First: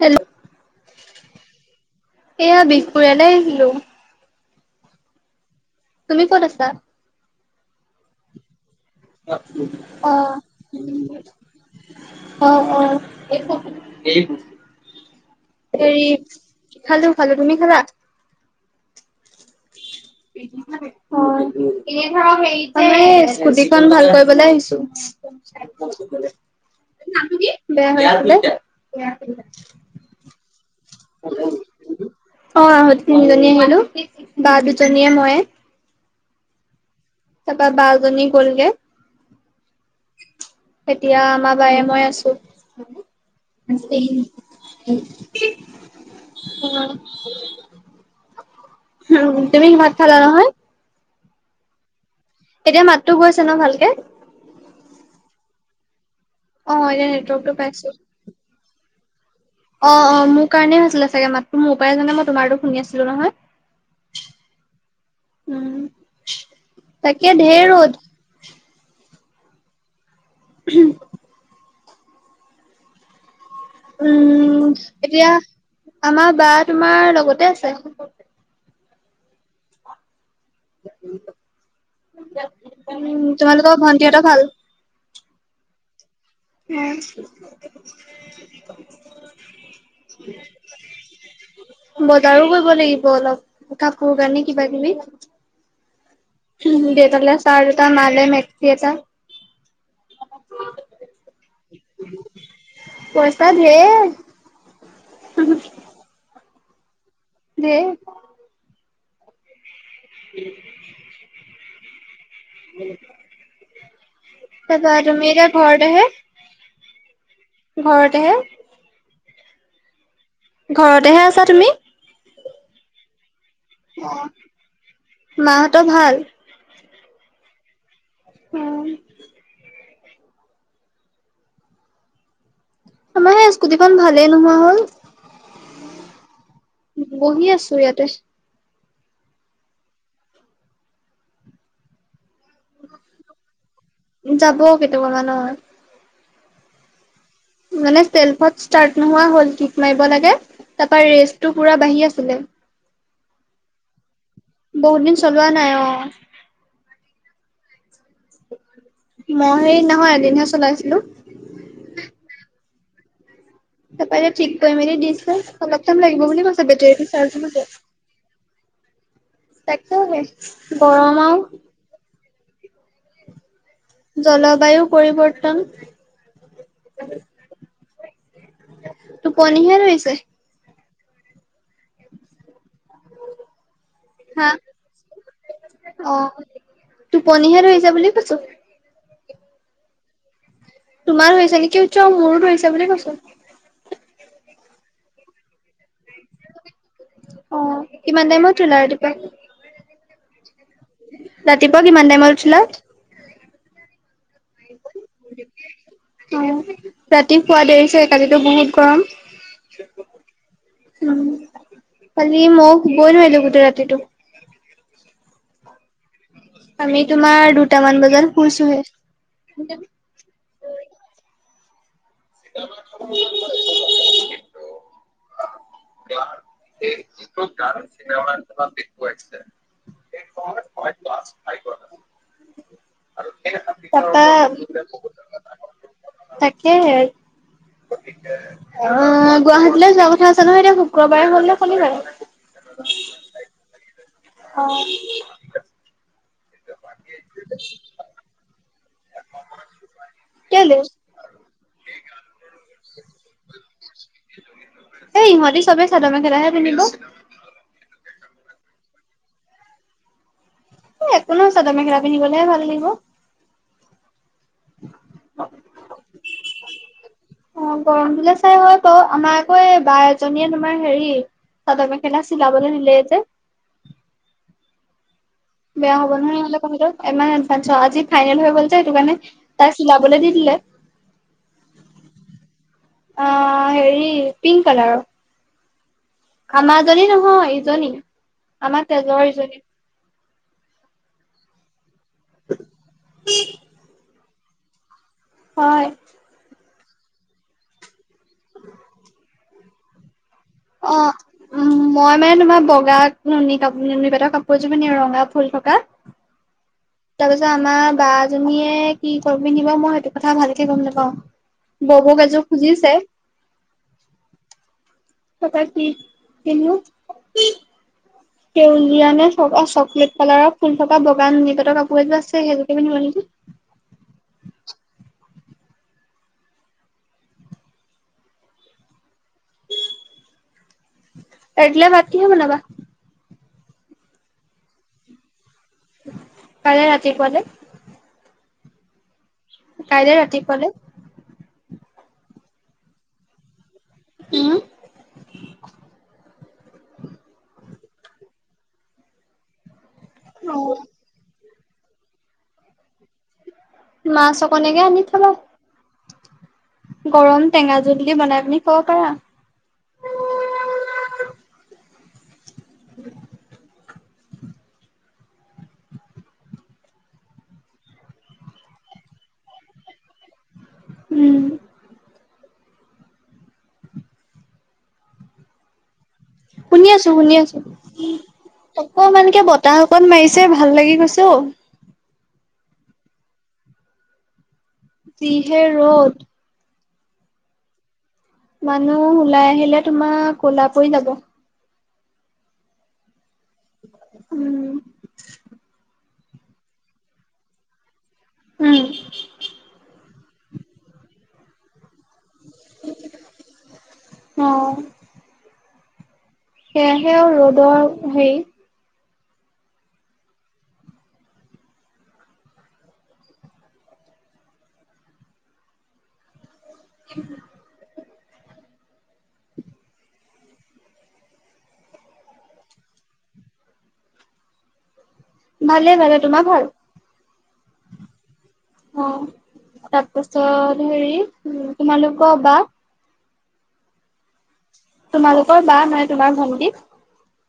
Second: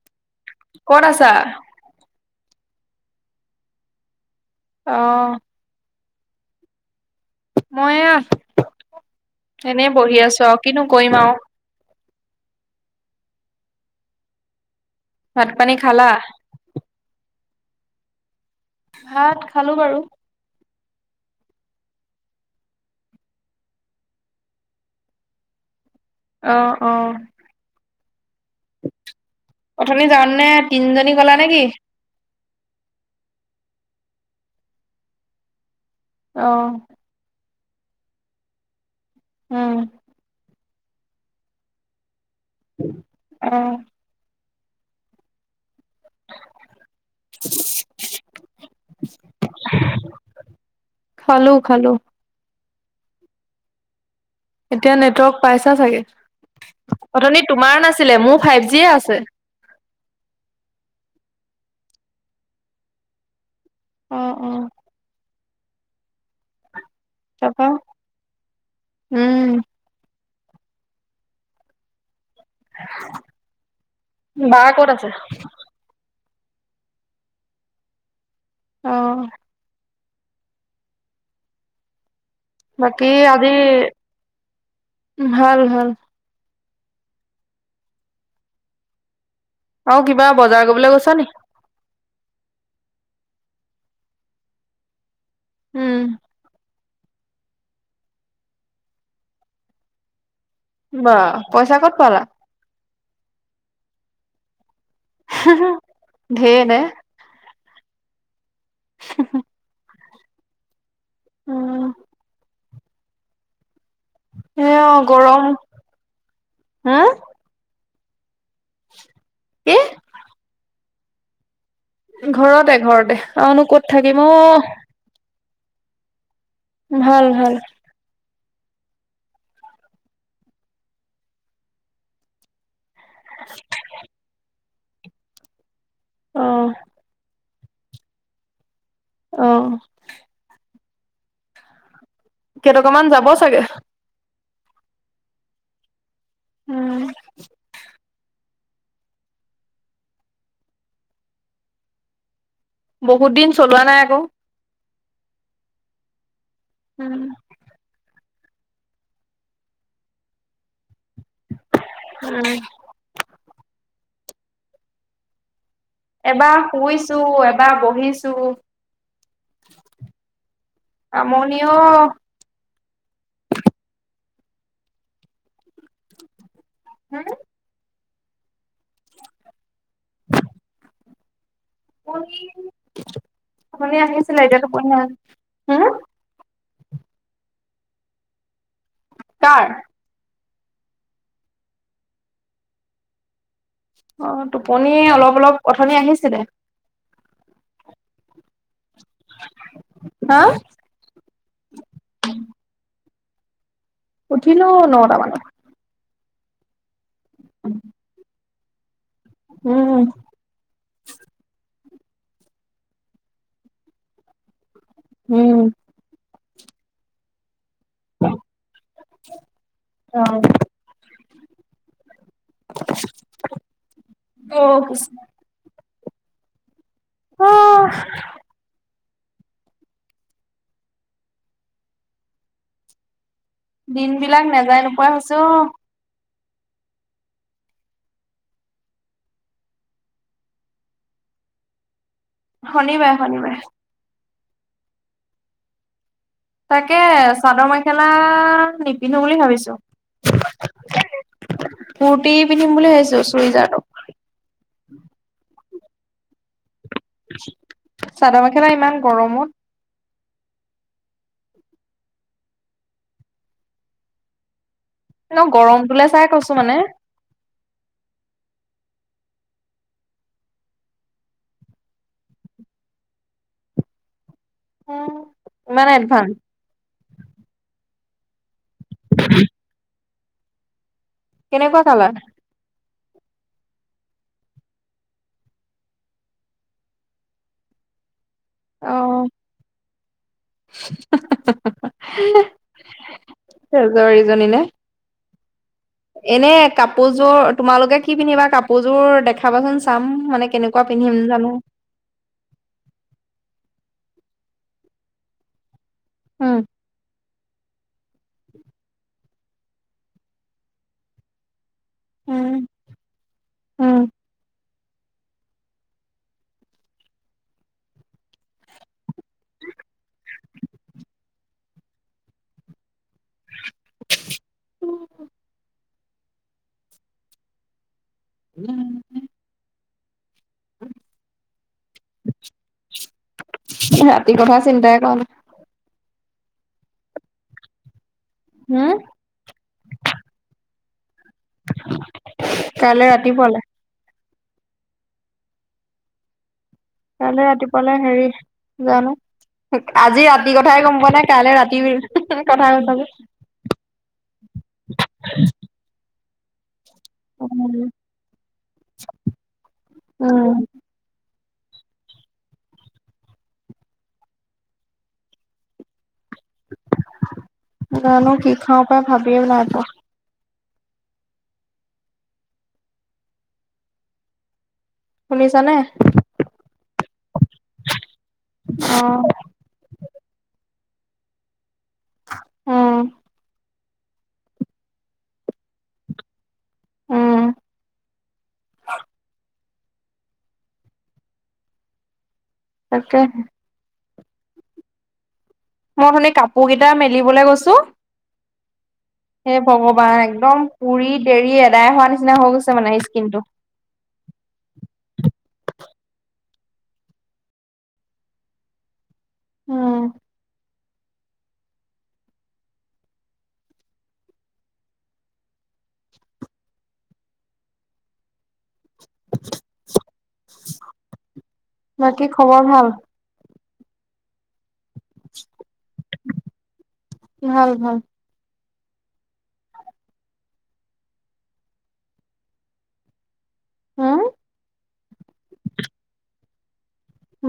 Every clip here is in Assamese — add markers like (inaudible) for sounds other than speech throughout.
হেল্ল' কত আছা? এয়া বিহপুৰীয়ালে আহছিলো। অ,, তুমি ক'ত আছা? মই এনে অ বহি আছো আৰু কিনো কৰিম আৰু অ, অ, ভাত পানী হৰি খালা? খালে খালো তুমি খালা? ভাত খালো বাৰু অ স্কুটিখন ভাল কৰিবলৈ আহিছো। অ', অ', (unintelligible) কি বেয়া হ অথনি যাৱ তেনে তিনিজনী গলা নেকি? অ আহো তিনিজনী আহিলো, বা দুজনীয়ে মই। অ, তাপা বাজনী গ'লগে। উম, এতিয়া আমাৰ বায়ে মই আছো। উ (unintelligible) উ তুমি কি মাত খাল নহয়? খালো খালো। এতিয়া মাতটো গৈছে ন ভালকে? এতিয়া নেটৱৰ্ক পাইছা চাগে অ এতিয়া অথনি নেটৱৰ্কটো তোমাৰ পাইছো নাছিলে মোৰ ফাইভ জিয়ে আছে। অ, অ, মোৰ কাৰণেই হৈ আছিলে চাগে মাত মোৰ পৰা জানে মই তোমাৰো শুনি আছিলো নহয়। অ, অ, উম তাকে ধেৰ তাপা? ৰ'দ। উম। উম, বা উম, ক'ত আছে? এতিয়া আমাৰ বা তোমাৰ লগতে আছে। অ, বাকী (unintelligible) আজি তোমালোকৰ ভন্টি এটা ভাল ভাল ভাল। উম। অ কিবা বজাৰ কৰিবলৈ গৈছ নি? বজাৰো কৰিব লাগিব অলপ কাপোৰ কানি কিবা কিবি উম। দেতালে চাৰ্ট এটা, মা লৈ মেকচি এটা। বা পইচা ক'ত পালা? পইচা ধেৰ। ধেৰ নে। ধেৰ। (inaudible) (unintelligible) উম। (unintelligible) এ, তাৰপা অ', তুমি গৰম এতিয়া ঘৰতেহে হা? ঘৰতেহে। কি? ঘৰতেহে আছা তুমি? ঘৰতে, ঘৰতে আৰুনো ক'ত থাকিম অ'। মাহঁতৰ ভাল? ভাল, ভাল। উম, আমাৰ সেই স্কুটিখন ভালেই নোহোৱা হ'ল। অ বহি আছো ইয়াতে। অ'। কেইটকামান যাব চাগে। যাব কেইটকা মান। উম, মানে শ্বেলফত ষ্টাৰ্ট নোহোৱা হ'ল কিক মাৰিব লাগে, ৰেষ্টটো পুৰা বাহি আছিলে। বহুত দিন চলোৱা নাই আকৌ। বহুত দিন চলোৱা নাই অ'। উম, মই এদিনা খন এদিন হে চলাইছিলো। উম, তাৰ পা এতিয়া ঠিক কৰি মেলি দিছোঁ অলপ টাইম লাগিব বুলি এবাৰ কৈছে, বেটৰী শুইছো চাৰ্জ এবাৰ বহিছো তাকেই হে গৰম আও। আমনি অ জলবায়ু পৰিৱৰ্তন। হম টোপনিহে ধৰিছে। আপুনি উথনি আহিছিলে, হা এতিয়া টোপনি নাই, হম টোপনীহে ধৰিছে বুলি কৈছোঁ। কাৰ? তোমাৰ ধৰিছে নেকি সুধিছোঁ, মোৰো ধৰি হৈছে বুলি কৈছোঁ। অ', টোপনি অলপ, অলপ উথনি আহিছে। অ', কিমান টাইমত উঠিলা ৰাতিপুৱা? হা। ৰাতিপুৱা কিমান টাইমত উঠিলা? উঠিলো নটা মানত। অ', ৰাতি শুৱা দেৰি চাগে কালিতো বহুত গৰম। উম উম, কালি মোৰ টোপনিয়েই নধৰিলে গোটেই ৰাতিটো। উম, আমি তোমাৰ দুটামান বজাত শুইছোঁহে। অ অ'। (unintelligible) (unintelligible) আহ ফাইভ প্লাছ ফাইভ উয়ান (unintelligible) দিন তাপা বিলাক নেযায় নোপোৱা হৈছো তাকেহে। অ গুৱাহাটীলৈ যোৱা কথা আছে নহয় এতিয়া শুক্ৰবাৰে হল ন শনিবাৰে। শনিবাৰে শনিবাৰে। অ। তাকে চাদৰ মেখেলা নিপিন্ধো বুলি ভাবিছো! কেলে? কূুৰ্তি পিন্ধিম বুলি ভাবিছো চুই (unintelligible) এই ইহঁতি চবেই চাদৰ মেখেলাহে পিন্ধিব। চাদৰ মেখেলা ইমান গৰমত। একো নো চাদৰ মেখেলা পিন্ধি গলেহে ভাল লাগিব। ন ন গৰমটোলে চাই কৈছো মানে। সেই হয় বাৰু আমাৰ আকৌ এই বা এজনীয়ে তোমাৰ হেৰি চাদৰ মেখেলা ছিলাবলে দিলে যে অ, বেয়া হ'ব নহয়হলে ক আজি ফাইনেল হৈ গল যে (unintelligible) তাই চিলাবলে চাবলৈ দি দিলে। কেনেকুৱা কালাৰ? অ,, হেৰি পিংক কালাৰৰ। আমাৰ জনী নহয় ইজনী আমাৰ অ তেজৰ ইজনী। (unintelligible) তেজৰ ইজনী নে? হয়। এনে কাপোৰযোৰ তোমালোকে কি পিন্ধিবা কাপোৰযোৰ দেখাবাচোন চাম মানে কেনেকুৱা অ, পিন্ধিম জানো উ মই মানে তোমাৰ বগা নুনী কাপ নুনী পাতৰ কাপোৰযোৰ মানে ৰঙা ফুল থকা। উম। তাৰ পিছত আমাৰ বা জনীয়ে কি কাপোৰ পিন্ধিব মই সেইটো কথা ভালকে গম নাপাও। ববৌক এযোৰ উম খুজিছে। ককা (unintelligible) সেউজীয়া নে? চকলেট কালাৰৰ ফুল থকা বগা নুণিপাতৰ কাপোৰ এযোৰ আছে সেইযোকে পিন্ধিব নি উ উম। ৰাতিলে ভাত কিনে বনাৱা? ৰাতি কথা চিন্তাই কৰা নাই। কাইলৈ ৰাতিপুৱালে? হম। কাইলৈ ৰাতি পোৱালে? কাইলৈ ৰাতি পুৱালে উম। কাইলৈ ৰাতিপুৱালে হেৰি জানো আজি ৰাতি কথাই গম পোৱা নাই কাইলৈ ৰাতি (unintelligible) মাছ অকনেকে আনি থবা। গৰম টেঙা জুল দি বনাই পিনি খাব পাৰা। উম, জানো কি খাওঁ পাই ভাবিয়েই নাই পোৱা। উম। শুনিছানে? শুনি আছো, শুনি আছো, অ', অকমানকে বতাহ অকণ মাৰিছে ভাল লাগি গৈছে অ। উম। যিহে ৰ'দ উম, মানুহ ওলাই আহিলে তোমাৰ কলা পৰি যাব। তাকেহে উম। মই অথনি কাপোৰ কেইটা মেলিবলৈ গৈছো, উম, হে ভগৱান একদম পুৰি দেৰি এদাই হোৱা নিচিনা নিচিনা হৈ গৈছে মানে স্কিনটো। অ। সেয়াহে আৰু ৰ'দৰ হেৰি উম। (inaudible) বাকী খবৰ ভাল? ভালে ভালে, তোমাৰ ভাল? ভাল ভাল। অ', তাৰপাছত হেৰি, তোমালোকৰ বা? উম, তোমালোকৰ বা নাই, তোমাৰ ভণ্টি?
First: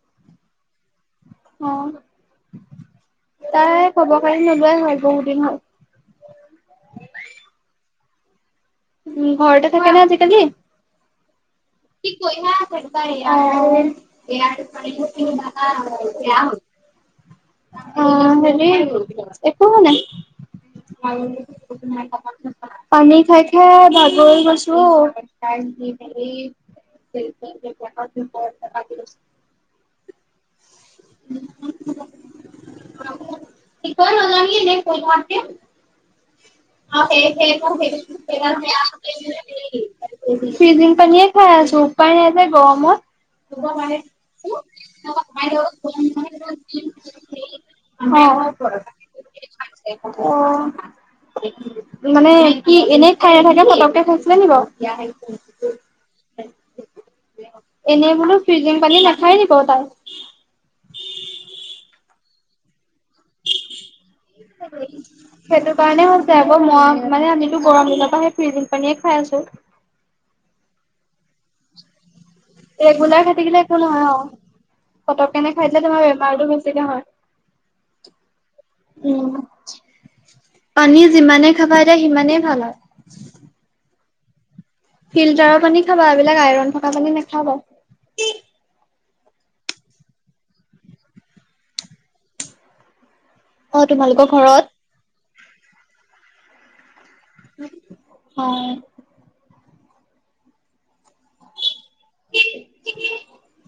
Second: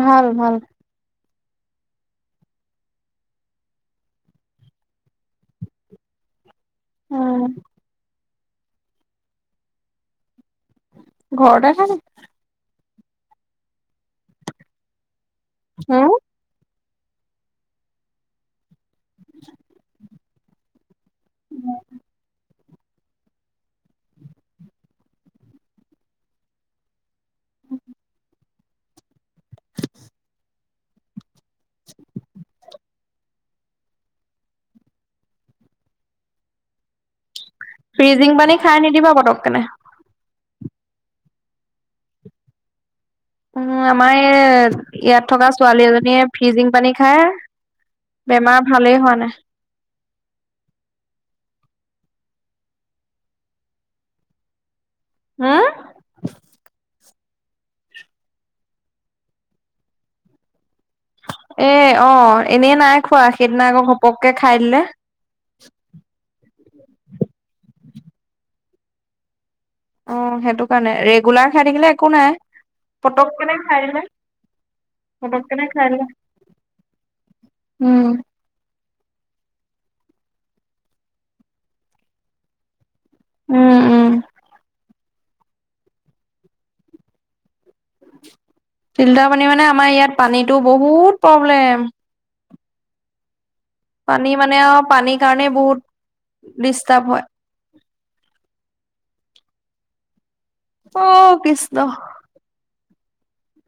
ভাল ভাল। অ'। তাই খবৰ খাতি নোলোৱাই হ'ল বহুত দিন হ'ল। উম, উম, ঘৰতে থাকে নে আজিকালি? ঘৰতে থাকে। য়া পা (unintelligible) উম, অ', হেৰি, একো হোৱা নাই আৰু (unintelligible) পানী খাই খাই ভাগৰি গৈছো ঔ। (unintelligible) সিকয় নাজানি কৈ থকাতকে সেই সেই ফ্ৰিজিং পানী খাই নিদিবা (unintelligible) পতককেনে। (unintelligible) ফ্ৰিজিং পানীয়ে খাই আছো, উপায় নাই যে গৰমত। অ', উম, আমাৰ এই ইয়াত থকা ছোৱালী এজনীয়ে ফ্ৰিজিং পানী খায় বেমাৰ ভালেই হোৱা নাই। অ', মানে কি এনেই খাই নাথাকে পতকে খাইছিলে বাৰু? এনেই বোলো ফ্ৰিজিং পানী নাখায় নি বাৰু তাই? এ অ', এনেই নাই খোৱা সেইদিনা আকৌ ঘপককে খাই সেইটো দিলে কাৰণে হৈছে আকৌ, ম-মানে আমিতো গৰম দিনৰ মই সেই ফ্ৰিজিং পানীয়ে খাই আছো। অ'। সেইটো কাৰণে, ৰেগুলাৰ খাই থাকিলে একো নাই। ৰেগুলাৰ পটক খাই কেনে থাকিলে একো দিলে নহয় অ', পতককেনে খাই দিলে তোমাৰ বেমাৰতটো বেছিকে হয়। উম। উ, পানী যিমানে খাবা এতিয়া সিমানেই ভাল আৰু। উম, উম। ফিল্টাৰৰ পানী খাবা, এইবিলাক আইৰন থকা পানী নাখাবা। ফিল্টাৰ পানী মানে আমাৰ ইয়াত পানীতো বহুত প্ৰব্লেম। অ' তোমালোকৰ পানী মানে ঘৰত? আৰু পানীৰ কাৰণেই বহুত ডিষ্টাৰ্ব হয়। হয়। অও কৃষ্ণ। (unintelligible)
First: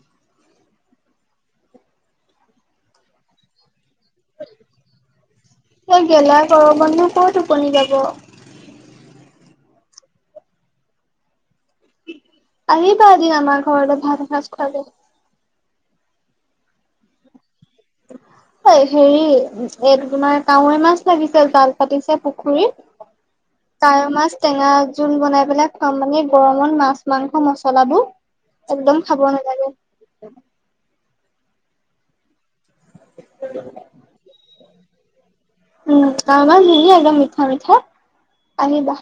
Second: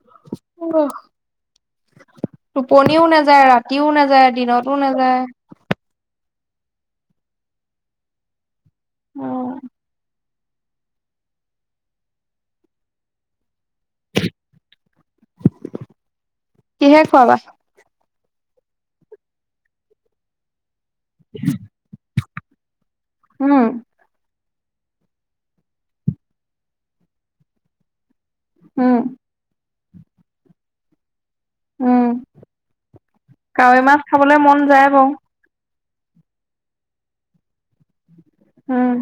উ টোপনিও নাযায় ৰাত ৰাতিও নাযায় দিনতো নাযায়। (unintelligible) মানে ক'ৰ টোপনি যাব অ'। আহিবা এদিন আমাৰ ঘৰলৈ ভাত এসাঁজ খোৱাকে। কিহেৰে খোৱাবা? অই হেৰি এইটো তোমাৰ কাৱৈ মাছ লাগিছিল, তাল পাতিছে পুখুৰীত উম কাৱৈ মাছ টেঙা জোল বনাই পেলাই খোৱাম মানে গৰমত মাছ মাংস মচলাবোৰ উম একদম খাব নালাগে। উম, কাৱৈ মাছ খাবলৈ মন যায় বাৰু। উম, আমাৰ ধুনীয়া একদম মিঠা মিঠা। আনিবা। উম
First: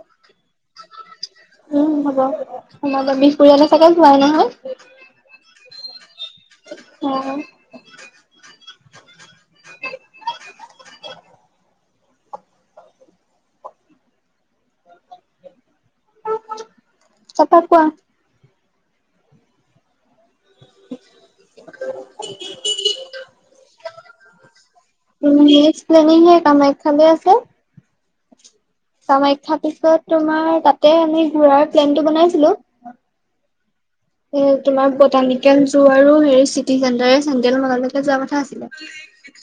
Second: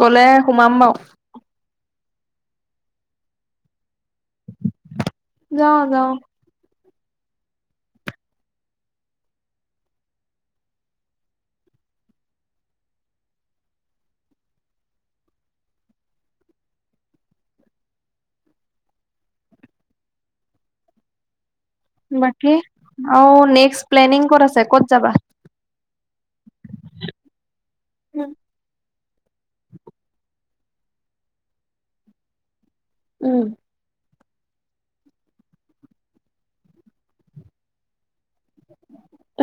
গ'লে সোমাম বাৰু, সমাজৰ বিষ পৰিয়ালে চাগে যোৱাই নহয় যাওঁ যাওঁ। (unintelligible) তাৰপা কোৱা? বাকী আৰু নেক্সট প্লেনিং ক'ত আছে ক'ত যাবা? (unintelligible) উম, নেক্সট প্লেনিং এ, কামাখ্যা যে ঠিকে আছে। উম। কামাখ্যা পিছত তোমাৰ তাতে আমি ঘূৰাৰ প্লেনটো বনাইছিলোঁ। উম। এ, তোমাৰ বটানিকেল যোৱাৰো হেৰি চিটি চেণ্টাৰ চেটন্ত্ৰেল মটানিকেল যোৱা কথা আছিলে।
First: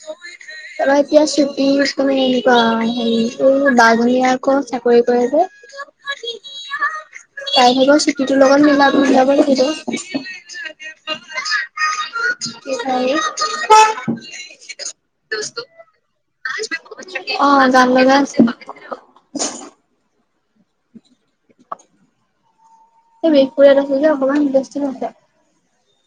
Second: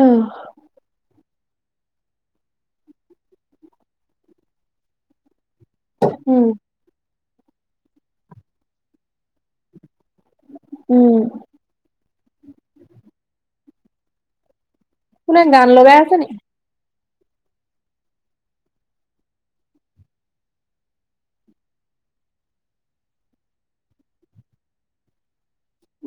উম, এতিয়া শ্বুটিং তুমি এনেকুৱা হেৰি এই বাজনী আকৌ চাকৰি কৰে যে। উম, তাই ভাগৰ চুটীটোৰ লগত মিলা-মিলাব লাগিব। উম। কিহে আৰু। কোনে গান লগাই আছে নি? অ' গান লগাই আছে। সেই বিহপুৰীয়াত আছে যে অকমান ব্যস্ত আছে।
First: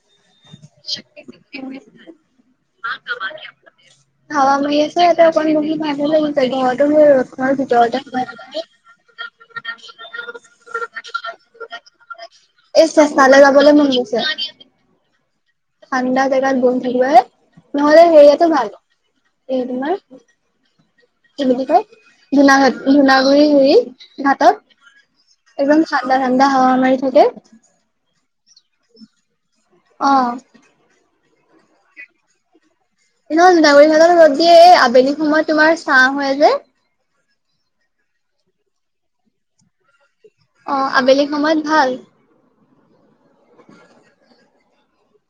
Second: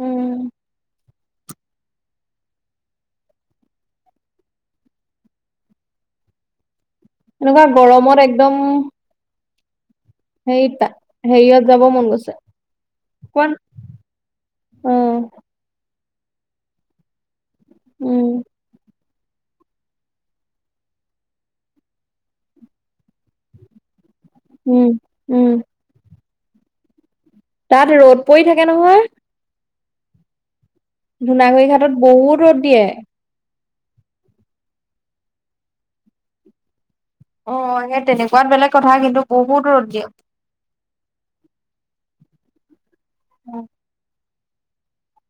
উম। (unintelligible) হাৱা মাৰি আছে এতিয়া অকন বহি বাহিৰলৈ গুচি যায় ঘৰত। তম ৰতৰ এনেকুৱা ভিতৰতে গৰমত সোমাই থাকেগে। হেইটা হেৰিয়ত যাব মন গৈছে। এই চা তালৈ কোন? যাবলৈ মন গৈছে। অ', ঠাণ্ডা জেগাত বহি থাকিবাগে, নহ'লে উম, হেৰিয়াতে ভাল এই তোমাৰ কি বুলি কয় ধুনাঘাট, ধুনাগুৰি হুৰি ঘাটত উম, উম, একদম ঠাণ্ডা ঠাণ্ডা হাৱা মাৰি থাকে। তাত ৰ'দ পৰি থাকে নহয়? অ'। ধুনাগুৰিঘাটত বহুত ৰ'দ দিয়ে। ধুনাগুৰিঘটোলে ৰ'দ দিয়ে। এ, আবেলি সময়ত তোমাৰ চাহ হয় যে। অ' সেই তেনেকুৱাত বেলেগ কথা কিন্তু বহুত ৰ'দ দিয়ে। অ' আবেলি সময়ত ভাল। উম।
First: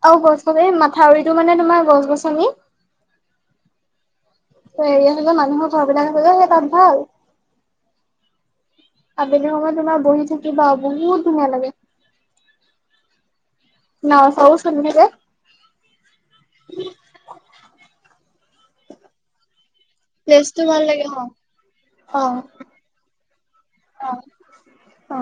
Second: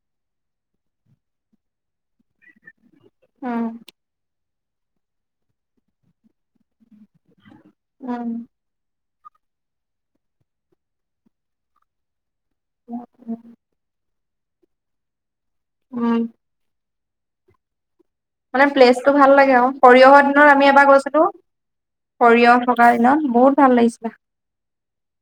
আৰু গছ গছ এই মাথাউৰিতটো মানে তোমাৰ গছ গছনি। উম। হেৰি আছে যে মানুহৰ ঘৰবিলাক আছে যে সেই তাত ভাল। উম। আবেলি সময়ত তোমাৰ বহি থাকিবা, বহুত ধুনীয়া লাগে। নাওঁ চাৱো চলি থাকে। উম। মানে প্লেচটো ভাল লাগে আও। সৰিয়হৰ দিনত প্লেচটো আমি ভাল এবাৰ লাগে গৈছিলো, অ সৰিয়হ থকা দিনত বহুত ভাল লাগিছিলে। অ অ।